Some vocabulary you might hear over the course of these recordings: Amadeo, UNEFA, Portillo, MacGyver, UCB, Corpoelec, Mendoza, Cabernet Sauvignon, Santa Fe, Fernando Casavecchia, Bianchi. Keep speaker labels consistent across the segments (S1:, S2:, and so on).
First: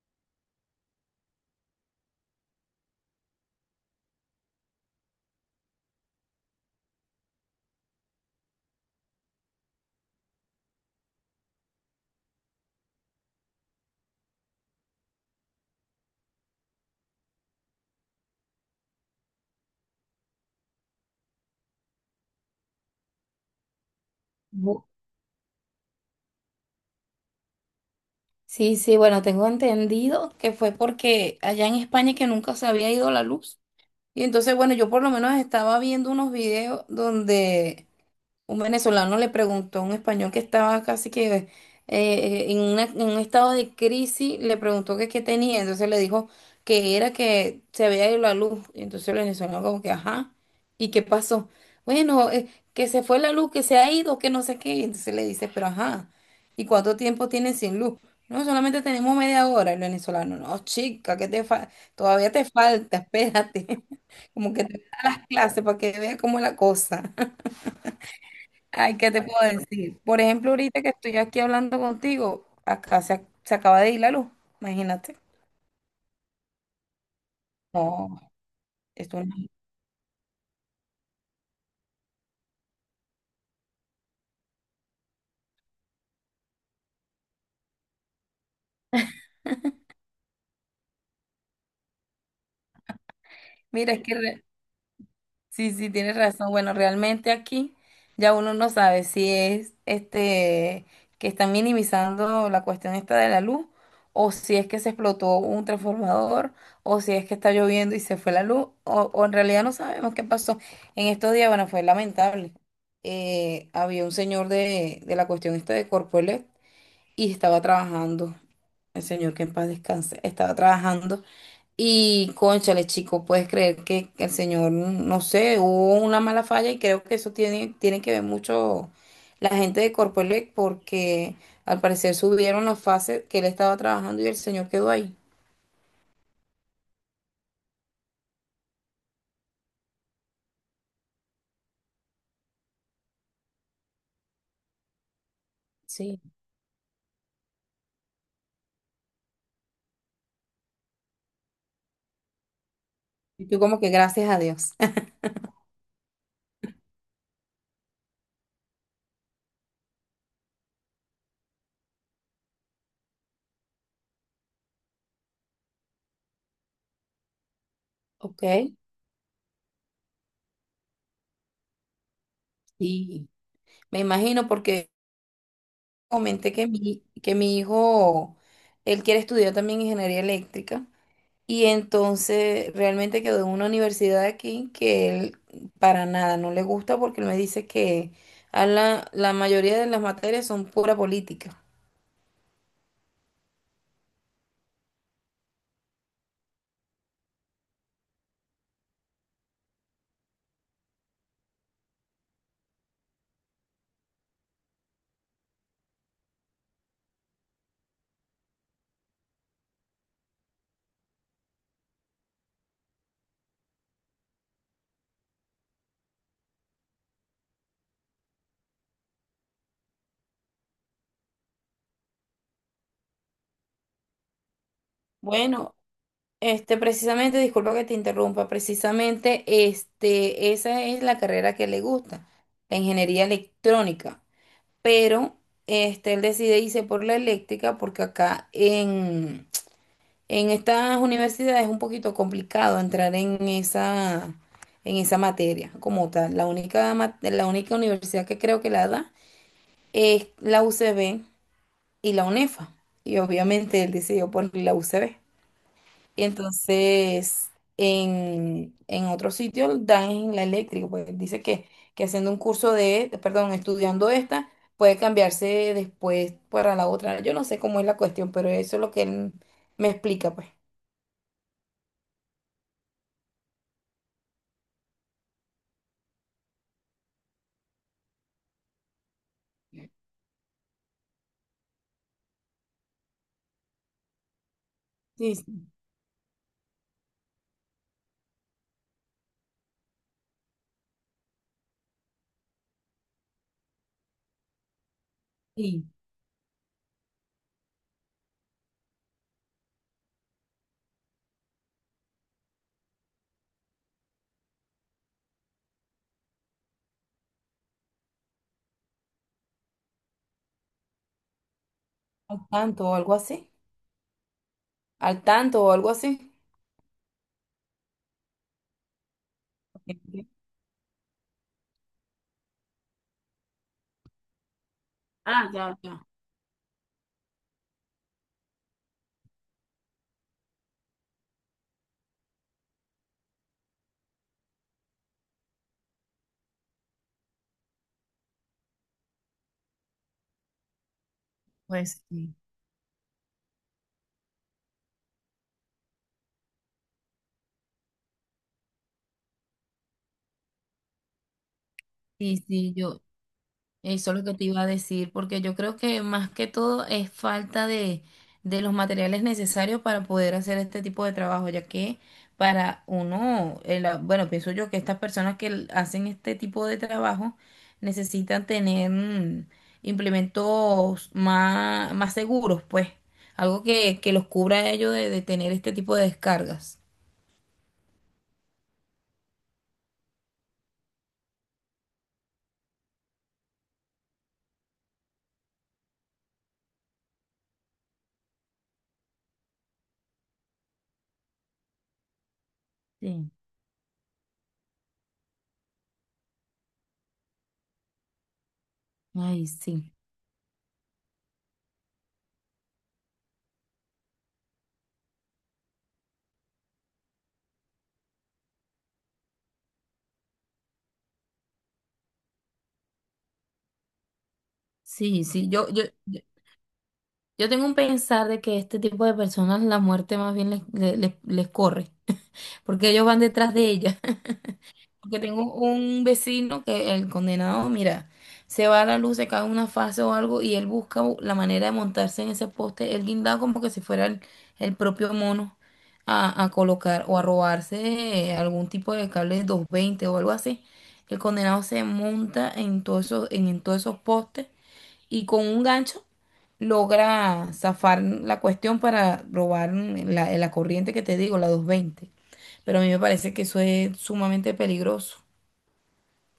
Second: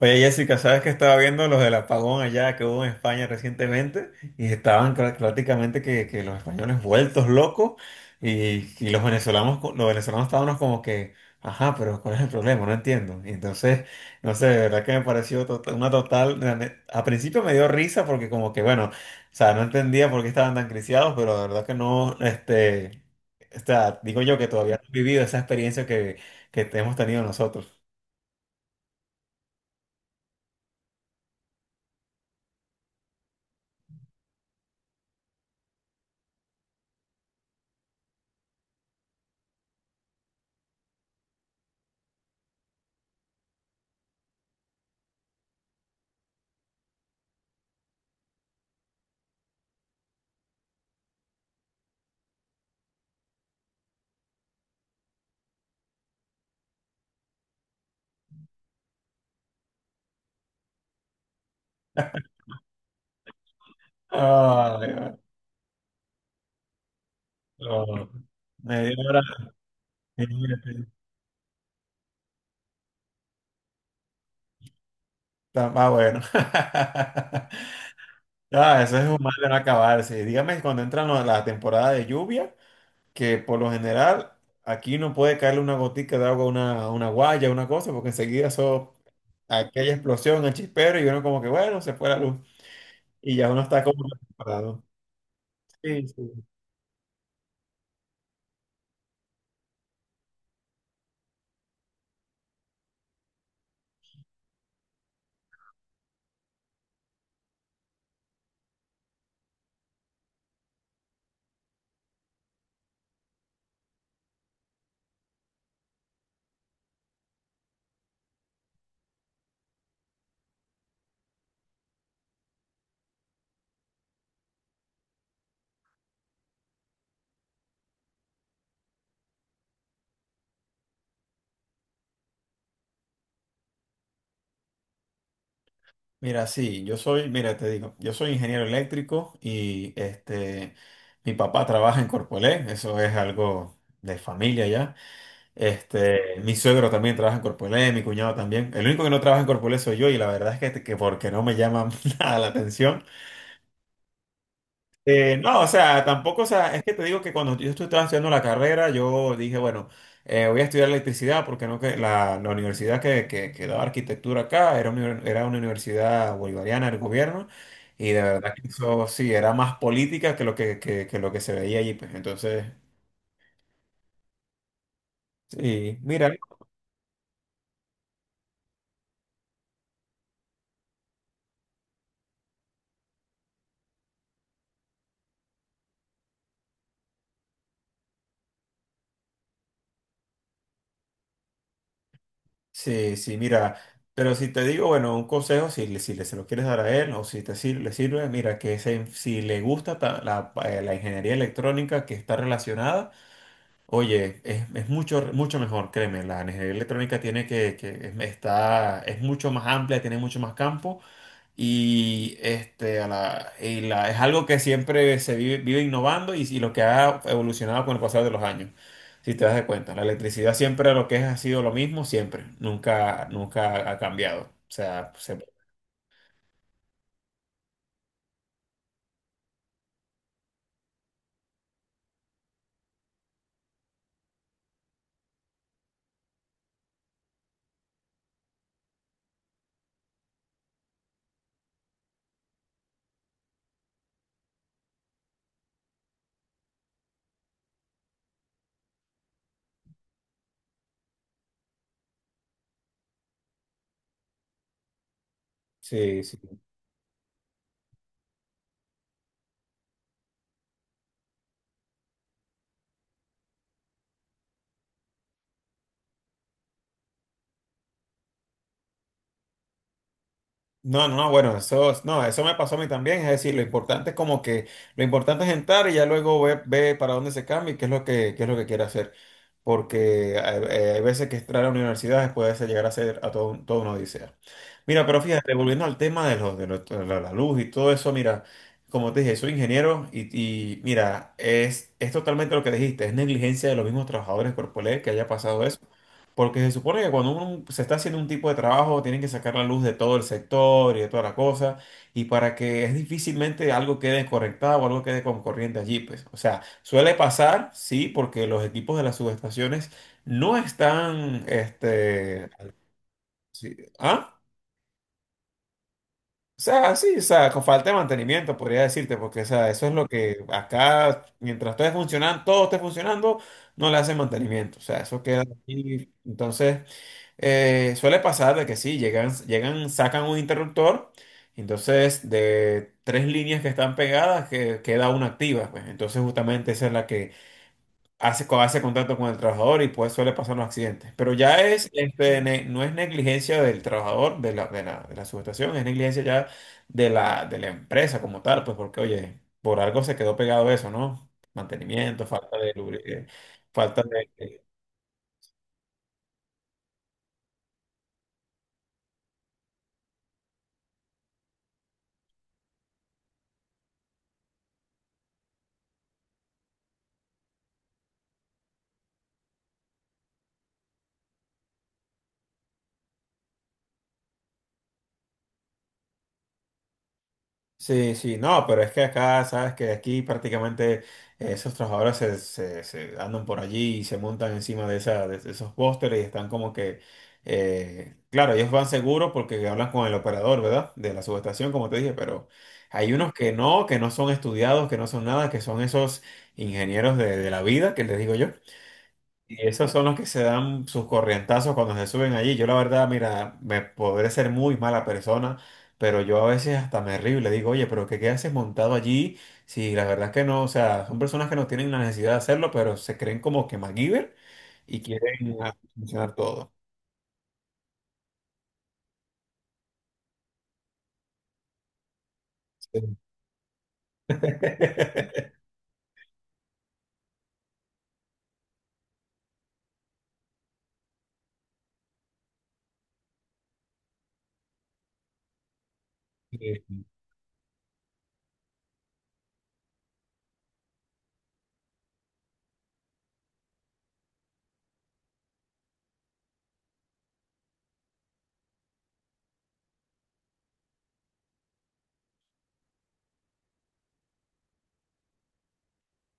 S1: Oye, Jessica, ¿sabes que estaba viendo los del apagón allá que hubo en España recientemente? Y estaban prácticamente que los españoles vueltos locos y los venezolanos, los venezolanos estábamos como que, ajá, pero ¿cuál es el problema? No entiendo. Y entonces, no sé, de verdad que me pareció una total, a principio me dio risa porque como que, bueno, o sea, no entendía por qué estaban tan criciados, pero de verdad que no, o sea, digo yo que todavía
S2: Bu-
S1: no he vivido esa experiencia que hemos tenido nosotros.
S2: Sí, sí, bueno, tengo entendido que fue porque allá en España que nunca se había ido la luz. Y entonces, bueno, yo por lo menos estaba viendo unos videos donde un venezolano le preguntó a un español que estaba casi que en un estado de crisis. Le preguntó que qué tenía, entonces le dijo que era que se había ido la luz, y entonces el venezolano como que, ajá, ¿y qué pasó? Bueno, que se fue la luz, que se ha ido, que no sé qué, y entonces le dice, pero ajá, ¿y cuánto tiempo tienen sin luz? No, solamente tenemos media hora. El venezolano, no, chica, que te todavía te falta, espérate, como que te da
S1: Ay.
S2: las clases para que veas cómo es la cosa.
S1: Oh, media
S2: Ay, ¿qué
S1: hora.
S2: te puedo decir? Por ejemplo, ahorita
S1: Imagínate.
S2: que estoy aquí hablando contigo, acá se acaba de ir la luz, imagínate.
S1: Está más bueno.
S2: No,
S1: Ah, eso es un
S2: esto no-
S1: mal de no acabarse. Dígame cuando entran la temporada de lluvia, que por lo general aquí no puede caerle una gotica de agua, a una guaya, una cosa, porque enseguida eso, aquella explosión, el chispero, y uno como que, bueno, se fue la luz. Y ya uno está
S2: Mira, es
S1: como
S2: que re-
S1: preparado.
S2: Sí, sí,
S1: Sí,
S2: tienes
S1: sí.
S2: razón. Bueno, realmente aquí ya uno no sabe si es este que están minimizando la cuestión esta de la luz, o si es que se explotó un transformador, o si es que está lloviendo y se fue la luz, o en realidad no sabemos qué pasó. En estos días, bueno, fue lamentable. Había un señor de la cuestión esta de Corpoelec y estaba trabajando, el señor que en paz descanse, estaba trabajando. Y, cónchale, chico, puedes creer que el señor, no sé, hubo una mala falla y creo que eso tiene, tiene que ver mucho la gente de Corpoelec porque al parecer subieron los fases que él estaba trabajando y el señor quedó ahí.
S1: Mira, sí, yo soy, mira, te digo, yo soy ingeniero eléctrico y mi papá trabaja en Corpoelec, eso es algo de familia ya.
S2: Sí,
S1: Mi suegro también trabaja en Corpoelec, mi cuñado también. El único que no trabaja en Corpoelec soy yo y la verdad es que porque no me llama nada la atención.
S2: y tú como que gracias a Dios.
S1: No, o sea, tampoco, o sea, es que te digo que cuando yo estaba estudiando la carrera, yo dije, bueno, voy a estudiar electricidad porque no que la universidad que daba arquitectura acá era una universidad bolivariana del gobierno y de verdad que
S2: Ok,
S1: eso sí, era más política que lo que lo que se veía allí, pues entonces,
S2: sí, me imagino porque
S1: sí, mira,
S2: comenté que que mi hijo él quiere estudiar también ingeniería eléctrica. Y entonces realmente quedó en una universidad de aquí que él para nada no le gusta, porque él me dice que a la mayoría de las materias son pura política.
S1: sí, sí, mira, pero si te digo, bueno, un consejo, si, si le, se lo quieres dar a él o si te le sirve, mira, que si le gusta la, la ingeniería electrónica que está relacionada. Oye, es mucho, mucho mejor, créeme, la ingeniería electrónica tiene que es, está, es mucho más amplia, tiene mucho más campo y, a la, y es algo que siempre se vive, vive innovando y lo que ha evolucionado con el pasar de los años, si te das de cuenta. La electricidad siempre lo que es ha sido lo mismo, siempre, nunca, nunca ha cambiado. O sea, se-
S2: Bueno, este, precisamente, disculpa que te interrumpa, precisamente este, esa es la carrera que le gusta, la ingeniería electrónica. Pero este, él decide irse por la eléctrica porque acá en estas universidades es un poquito complicado entrar en esa materia como tal. La única, la única universidad que creo que la da es la UCB y la UNEFA. Y obviamente él decidió por la UCB.
S1: sí,
S2: Y
S1: sí.
S2: entonces, en otro sitio dan en la eléctrica. Pues dice que haciendo un curso de, perdón, estudiando esta, puede cambiarse después para la otra. Yo no sé cómo es la cuestión, pero eso es lo que él me explica, pues.
S1: No, no, no, bueno, eso, no, eso me pasó a mí también, es decir, lo importante es como que, lo importante es entrar y ya luego ve, ve para dónde se cambia y qué es lo que, qué es lo que quiere hacer porque hay, hay veces que entrar a universidades puede llegar a ser a todo, toda una odisea. Mira, pero
S2: Sí, sí.
S1: fíjate, volviendo al tema de, los de, de la luz y todo eso, mira, como te dije, soy ingeniero y mira, es totalmente lo que dijiste, es negligencia de los mismos trabajadores corporales que haya pasado eso.
S2: Sí,
S1: Porque se supone que cuando uno se está haciendo un tipo de trabajo, tienen que sacar la luz de todo el sector y de toda la cosa y para que es difícilmente algo quede conectado o algo quede con corriente allí, pues. O sea, suele pasar, sí, porque los equipos de las subestaciones no están,
S2: al tanto o algo así.
S1: ah,
S2: Al tanto o algo así.
S1: o sea, sí, o sea, con falta de mantenimiento, podría decirte, porque, o sea,
S2: Ok,
S1: eso es lo
S2: ok.
S1: que acá, mientras todo esté funcionando, no le hacen mantenimiento, o sea, eso queda
S2: Ah, ya, ya.
S1: allí, entonces. Suele pasar de que sí, llegan, llegan, sacan un interruptor, entonces de tres líneas que están pegadas que, queda una activa, pues entonces justamente esa es la que hace, hace contacto con el trabajador y pues suele pasar los accidentes. Pero ya es,
S2: Pues sí,
S1: no es negligencia del trabajador, de la, de la, de la subestación, es negligencia ya de la empresa como tal, pues porque oye, por algo se quedó pegado eso, ¿no? Mantenimiento,
S2: sí,
S1: falta
S2: sí,
S1: de,
S2: yo,
S1: falta
S2: eso es lo que te iba
S1: de.
S2: a decir, porque yo creo que más que todo es falta de los materiales necesarios para poder hacer este tipo de trabajo, ya que para uno, bueno, pienso yo que estas personas que hacen este tipo de trabajo necesitan tener implementos más seguros, pues, algo que los cubra a ellos de tener este tipo de descargas.
S1: Sí, sí, no, pero es que acá, sabes que aquí prácticamente esos trabajadores se, se andan por allí y se montan encima de, esa, de esos pósteres y están como que, claro, ellos van seguros porque hablan con el operador, ¿verdad? De la subestación, como te dije, pero hay
S2: Sí.
S1: unos que no son estudiados, que no son nada, que son esos ingenieros de la vida, que les digo yo.
S2: Ay,
S1: Y esos
S2: sí,
S1: son los que se dan sus corrientazos cuando se suben allí. Yo la verdad, mira, me podré ser muy mala persona, pero yo a veces hasta me río y le digo, oye, pero ¿qué, qué haces montado allí? Si la verdad es que no, o sea, son personas que no tienen la necesidad de hacerlo, pero se creen como que MacGyver y
S2: sí, sí,
S1: quieren
S2: yo,
S1: ah,
S2: yo.
S1: solucionar todo.
S2: Yo tengo un pensar de que este tipo de personas la muerte más bien les corre, porque ellos van detrás de ella. Porque tengo un vecino que el condenado, mira, se va a la luz, se cae una fase o algo y él busca la manera de montarse en ese poste, él guindado como que si fuera el propio mono a
S1: Sí.
S2: colocar o a robarse algún tipo de cable 220 o algo así. El condenado se monta en todos esos, en todos esos postes y con un gancho logra zafar la cuestión para robar la corriente que te digo, la 220. Pero a mí me parece que eso es sumamente peligroso.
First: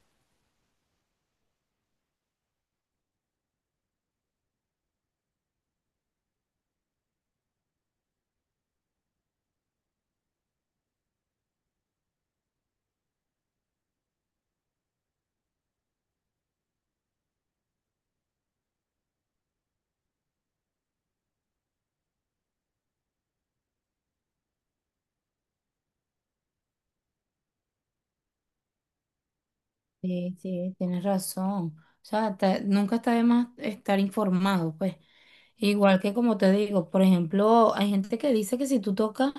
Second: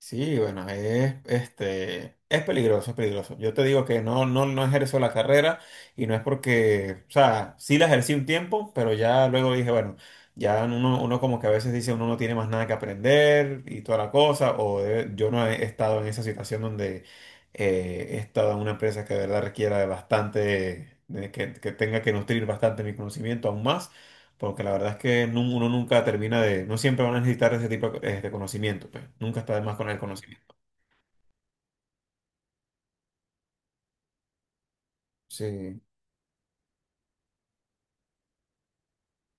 S1: Sí, bueno, es, es peligroso, es peligroso. Yo te digo que no, no, no ejerzo la carrera y no es porque, o sea, sí la ejercí un tiempo, pero ya luego dije, bueno, ya uno, uno como que a veces dice uno no tiene más nada que aprender y toda la cosa, o yo no he estado en esa situación donde he estado en una empresa que de verdad requiera de bastante, de que tenga que nutrir bastante mi conocimiento aún más. Porque la verdad es que uno nunca termina de, no siempre van a necesitar ese tipo de conocimiento, pues. Nunca está de más con el
S2: Sí,
S1: conocimiento.
S2: sí, tienes razón. O sea, nunca está de más estar informado, pues.
S1: Sí.
S2: Igual que como te digo, por ejemplo, hay gente que dice que si tú tocas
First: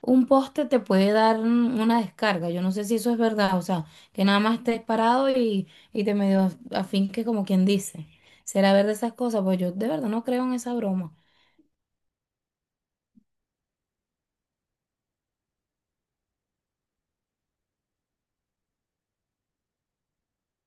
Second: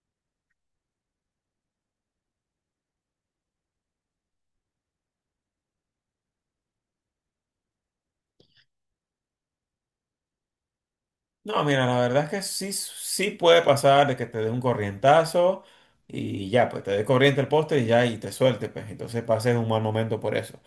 S2: un poste te puede dar una descarga. Yo no sé si eso es verdad, o sea, que nada más estés parado y te medio afinques como quien dice. ¿Será verdad esas cosas? Pues yo de verdad no creo en esa broma.
S1: No, mira, la verdad es que sí, sí puede pasar de que te dé un corrientazo y ya, pues te dé corriente el poste y ya, y te suelte, pues. Entonces pases un mal momento por eso.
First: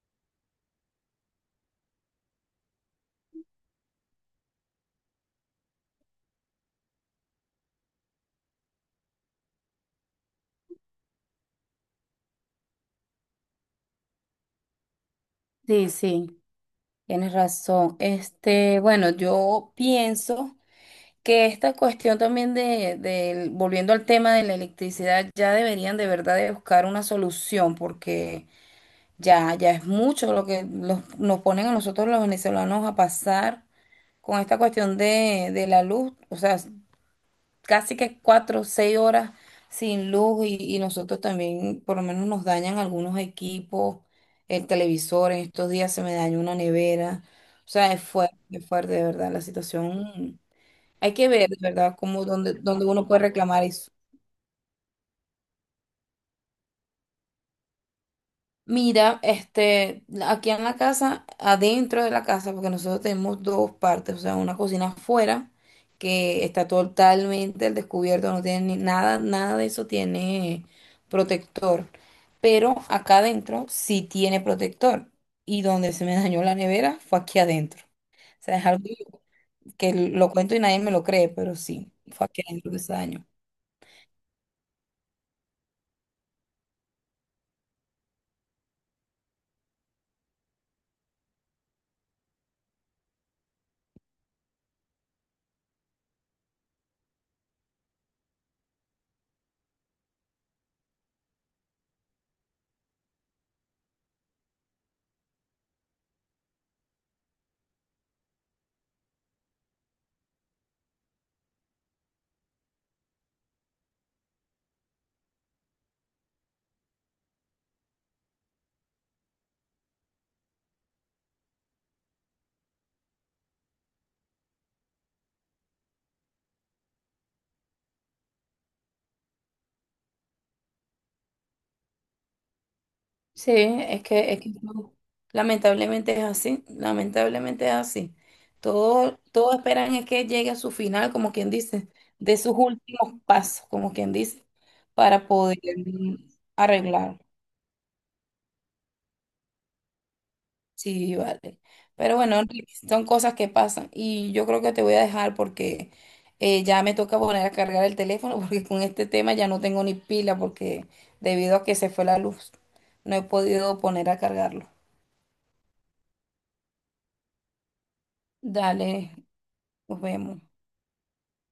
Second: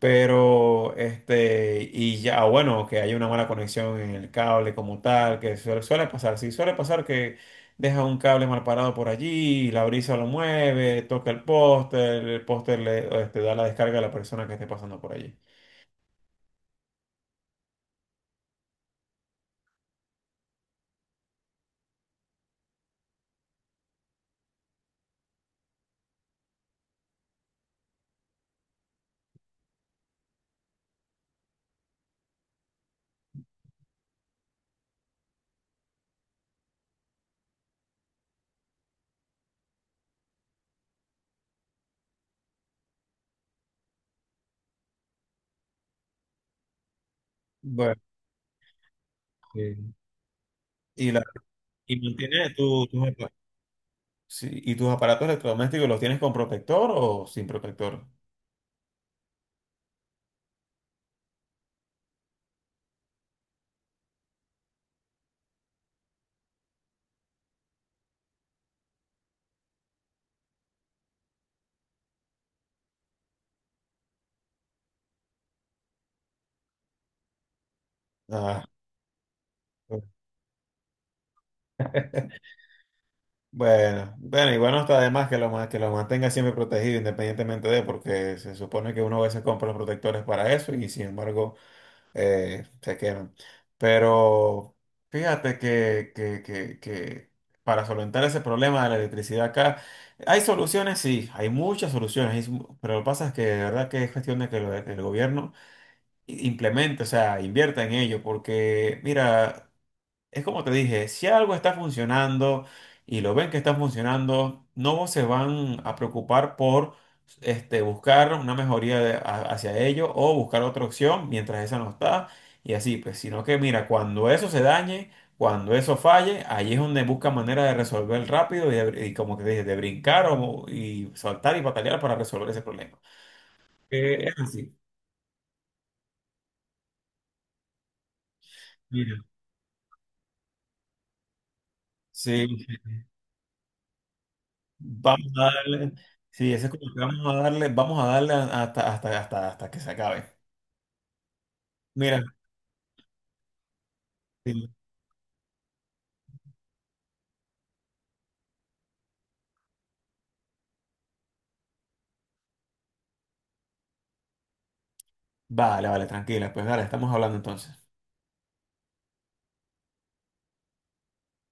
S1: Pero, y ya, bueno, que haya una mala conexión en el cable como tal, que suele, suele pasar, sí, suele pasar que deja un cable mal parado por allí, la brisa lo mueve, toca el póster da la descarga a la persona que esté pasando por allí.
S2: Sí, sí, tienes razón. Este, bueno, yo pienso que esta cuestión también de, volviendo al tema de la electricidad, ya deberían de verdad de buscar una solución, porque ya, ya es mucho lo que nos ponen a nosotros los venezolanos a pasar con esta cuestión de la luz, o sea, casi que cuatro, seis horas sin luz y nosotros también, por lo menos nos dañan algunos equipos, el televisor. En estos días se me dañó una nevera, o sea,
S1: Bueno,
S2: es fuerte, de verdad, la
S1: sí.
S2: situación.
S1: Y,
S2: Hay
S1: la,
S2: que ver, de verdad,
S1: y
S2: cómo,
S1: mantiene
S2: dónde, dónde
S1: tus
S2: uno puede reclamar eso.
S1: sí, y tus aparatos electrodomésticos, ¿los tienes con protector o sin protector?
S2: Mira, este, aquí en la casa, adentro de la casa, porque nosotros tenemos dos partes, o sea, una cocina afuera que está totalmente al descubierto, no tiene nada, nada de eso tiene protector, pero acá adentro sí tiene protector, y donde se me dañó la nevera fue aquí adentro. O sea,
S1: Ah.
S2: es algo que lo cuento y nadie me lo cree, pero sí, fue aquí adentro que se dañó.
S1: Bueno, bueno, igual no está de más que lo, que lo mantenga siempre protegido independientemente de, porque se supone que uno a veces compra los protectores para eso y sin embargo se queman. Pero fíjate que para solventar ese problema de la electricidad acá, hay soluciones, sí, hay muchas soluciones, hay mu- pero lo que pasa es que de verdad que es cuestión de que el gobierno implemente, o sea, invierta en ello, porque mira... Es como te dije, si algo está funcionando y lo ven que está funcionando, no se van a preocupar por buscar una mejoría hacia ello o buscar otra opción mientras esa no está y así, pues, sino que mira, cuando eso se dañe, cuando eso falle, ahí es donde busca manera de resolver rápido y, y como te dije, de brincar o, y saltar y batallar para resolver ese problema.
S2: Sí,
S1: Es
S2: es que
S1: así.
S2: no, lamentablemente es así, lamentablemente es así.
S1: Mira.
S2: Todo, todo esperan es que llegue a su final, como quien dice, de
S1: Sí.
S2: sus últimos pasos, como quien dice, para
S1: Vamos a
S2: poder
S1: darle, sí, ese es como que
S2: arreglar.
S1: vamos a darle hasta, hasta, hasta, hasta que se acabe.
S2: Sí, vale. Pero
S1: Mira,
S2: bueno, Enrique, son cosas que pasan y yo creo
S1: sí,
S2: que te voy a dejar porque ya me toca poner a cargar el teléfono porque con este tema ya no tengo ni pila, porque debido a que se fue la luz, no he podido poner a cargarlo.
S1: vale, vale, tranquila, pues dale, estamos hablando entonces.
S2: Dale, nos vemos.